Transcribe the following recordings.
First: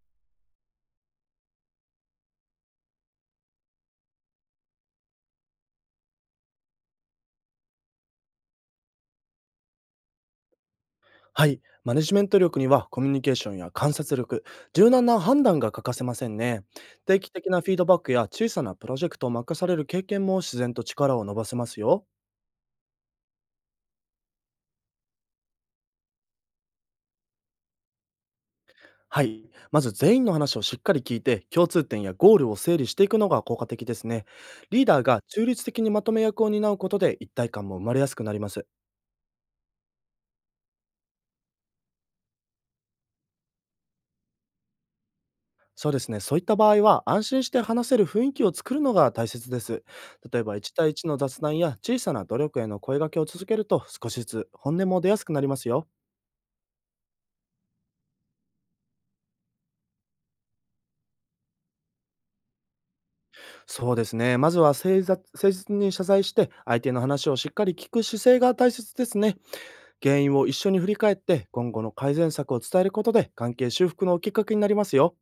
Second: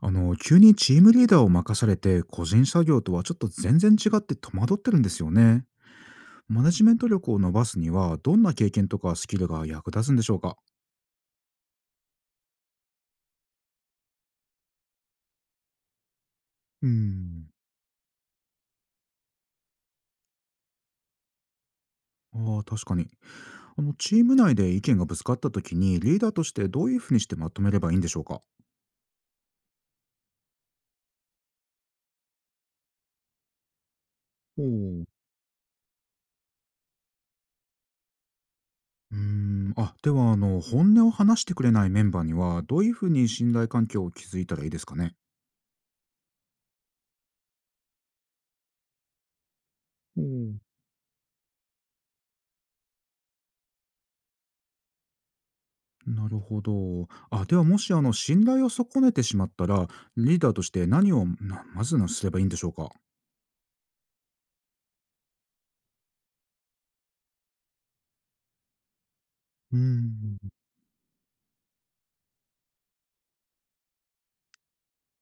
急にチームリーダーを任されて、個人作業とはちょっと全然違って戸惑ってるんですよね。マネジメント力を伸ばすには、どんな経験とかスキルが役立つんでしょうか？はい。マネジメント力にはコミュニケーションや観察力、柔軟な判断が欠かせませんね。うー定期的ん。なフィードバックや小さなプロジェクトを任される経験も自然と力を伸ばせますよ。ああ、確かに。チーム内で意見がぶつかった時に、リーダーとしてどういうふうにしてまとめればいいんでしょうか？はい。まず全員の話をしっかり聞いて、共通点やゴールを整理していくのが効果的ですね。おリーダーう。が中立的にまとめ役を担うことで一体感も生まれやすくなります。うーん。あ、では、本音を話してくれないメンバーには、どういうふうに信頼関係を築いたらいいですかね？そうですね。そういった場合は、安心して話せる雰囲気を作るのが大切です。お例えば、う。1対1の雑談や小さな努力への声掛けを続けると、少しずつ本音も出やすくなりますよ。なるほど。あ、ではもしあの信頼を損ねてしまったら、リーダーとして何をなまずなすればいいんでしょうか。そうですね。まずは誠実に謝罪して、相手の話をしっかり聞く姿勢が大切ですね。うー原因をん。一緒に振り返って、今後の改善策を伝えることで、関係修復のきっかけになりますよ。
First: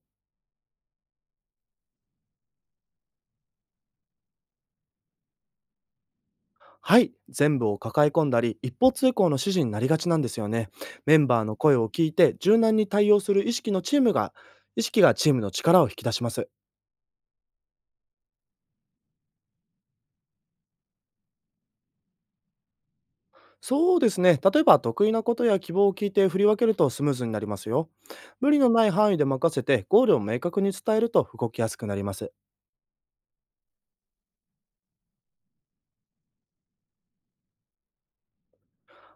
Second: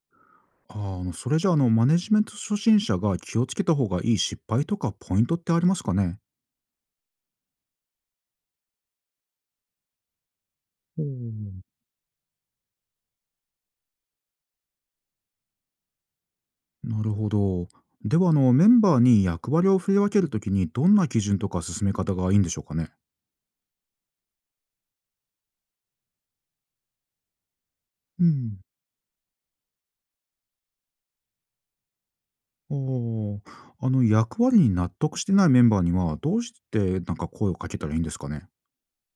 あ、それじゃマネジメント初心者が気をつけた方がいい失敗とかポイントってありますかね？はい、全部を抱え込んだり、一方通行の指示になりがちなんですよね。おメンバーのー。声を聞いて、柔軟に対応する意識のチームが、意識がチームの力を引き出します。なるほど。ではメンバーに役割を振り分けるときにどんな基準とか進め方がいいんでしょうかね？そうですね、例えば得意なことや希望を聞いて振り分けるとスムーズになりますよ。う無ん。理のない範囲で任せて、ゴールを明確に伝えると動きやすくなります。お。あの役割に納得してないメンバーにはどうしてなんか声をかけたらいいんですかね？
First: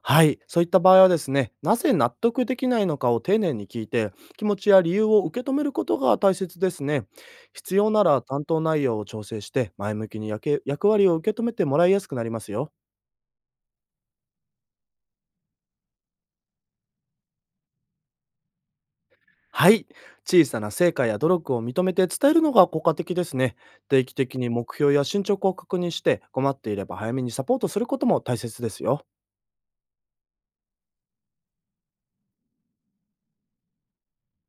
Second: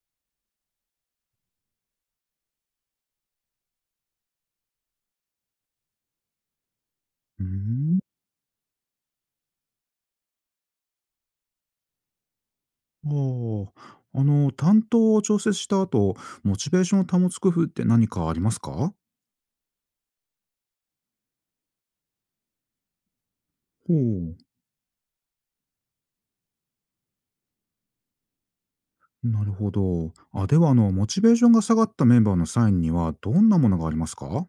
はい、そういった場合はですね、なぜ納得できないのかを丁寧に聞いて、気持ちや理由を受け止めることが大切ですね。うー必要ん。なら担当内容を調整して、前向きに役割を受け止めてもらいやすくなりますよ。おお。担当を調節した後、モチベーションを保つ工夫って何かありますか？はい、小さな成果や努力を認めて伝えるのが効果的ですね。ほ定期う。的に目標や進捗を確認して、困っていれば早めにサポートすることも大切ですよ。なるほど。あ、では、モチベーションが下がったメンバーのサインには、どんなものがありますか？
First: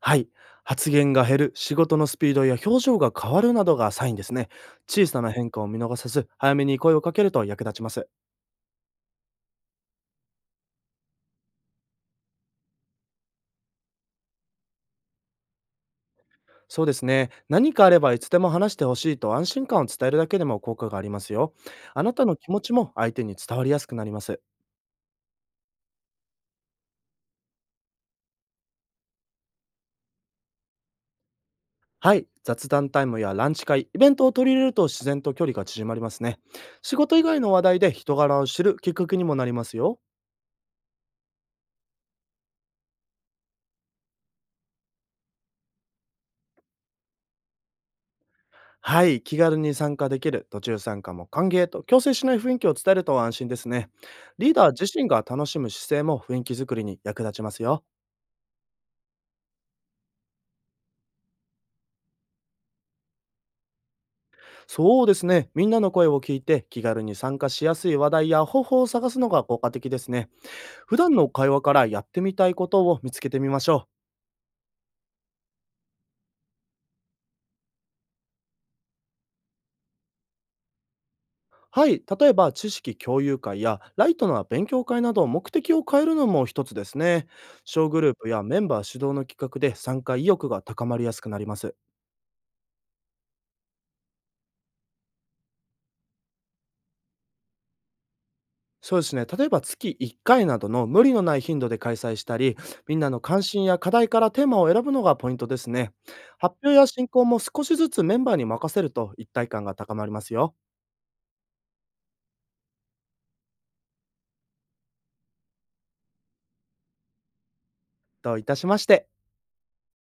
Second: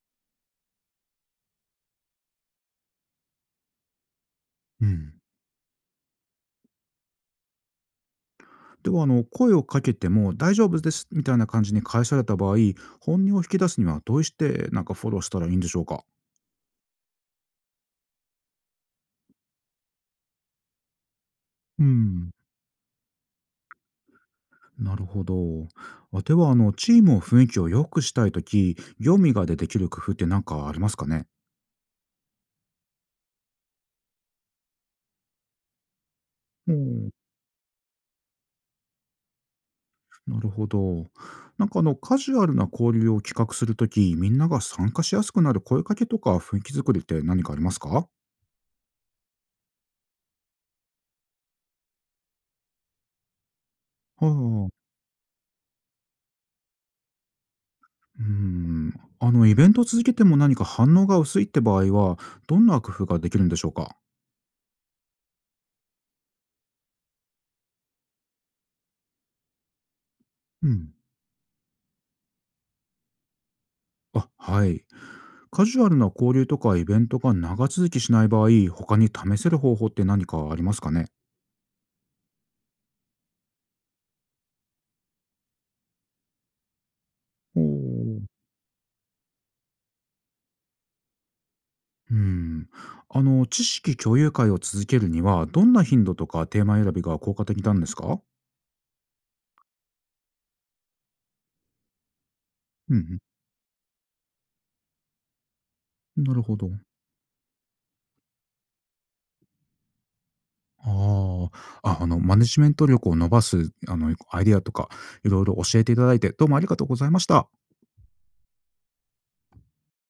はい。発言が減る、仕事のスピードや表情が変わるなどがサインですね。う小ん。さな変化を見逃さず、早めに声をかけると役立ちます。では、声をかけても大丈夫ですみたいな感じに返された場合、本音を引き出すにはどうして、なんかフォローしたらいいんでしょうか？そうですね。何かあればいつでも話してほしいと安心感を伝えるだけでも効果がありますよ。うあなたん。の気持ちも相手に伝わりやすくなります。なるほど。あ、では、チームの雰囲気を良くしたいとき、業務以外でできる工夫って何かありますかね？はい。雑談タイムやランチ会、イベントを取り入れると自然と距離が縮まりますね。ほ仕う。事以外の話題で人柄を知るきっかけにもなりますよ。なるほど。なんかカジュアルな交流を企画するとき、みんなが参加しやすくなる声かけとか雰囲気作りって何かありますかは？はい、気軽に参加できる、途中参加も歓迎と、強制しない雰囲気を伝えると安心ですね。リーダーあ。自身が楽しむ姿勢も雰囲気作りに役立ちますよ。うーん。イベントを続けても何か反応が薄いって場合は、どんな工夫ができるんでしょうか？そうですね、みんなの声を聞いて気軽に参加しやすい話題や方法を探すのが効果的ですね。うん。普段の会話からやってみたいことを見つけてみましょう。あ、はい。カジュアルな交流とかイベントが長続きしない場合、他に試せる方法って何かありますかね？はい、例えば知識共有会やライトな勉強会など目的を変えるのも一つですね。お小グルーー。プやメンバー主導の企画で参加意欲が高まりやすくなります。うん。知識共有会を続けるには、どんな頻度とかテーマ選びが効果的なんですか？そうですね。例えば月1回などの無理のない頻度で開催したり、うみんなんの関心や課題からテーマを選ぶのがポイントですね。うん。なるほ発ど。表や進行も少しずつメンバーに任せると一体感が高まりますよ。ああ。あ、マネジメント力を伸ばす、アイデアとか、いろいろ教えていただいて、どうもありがとうございました。どういたしまして。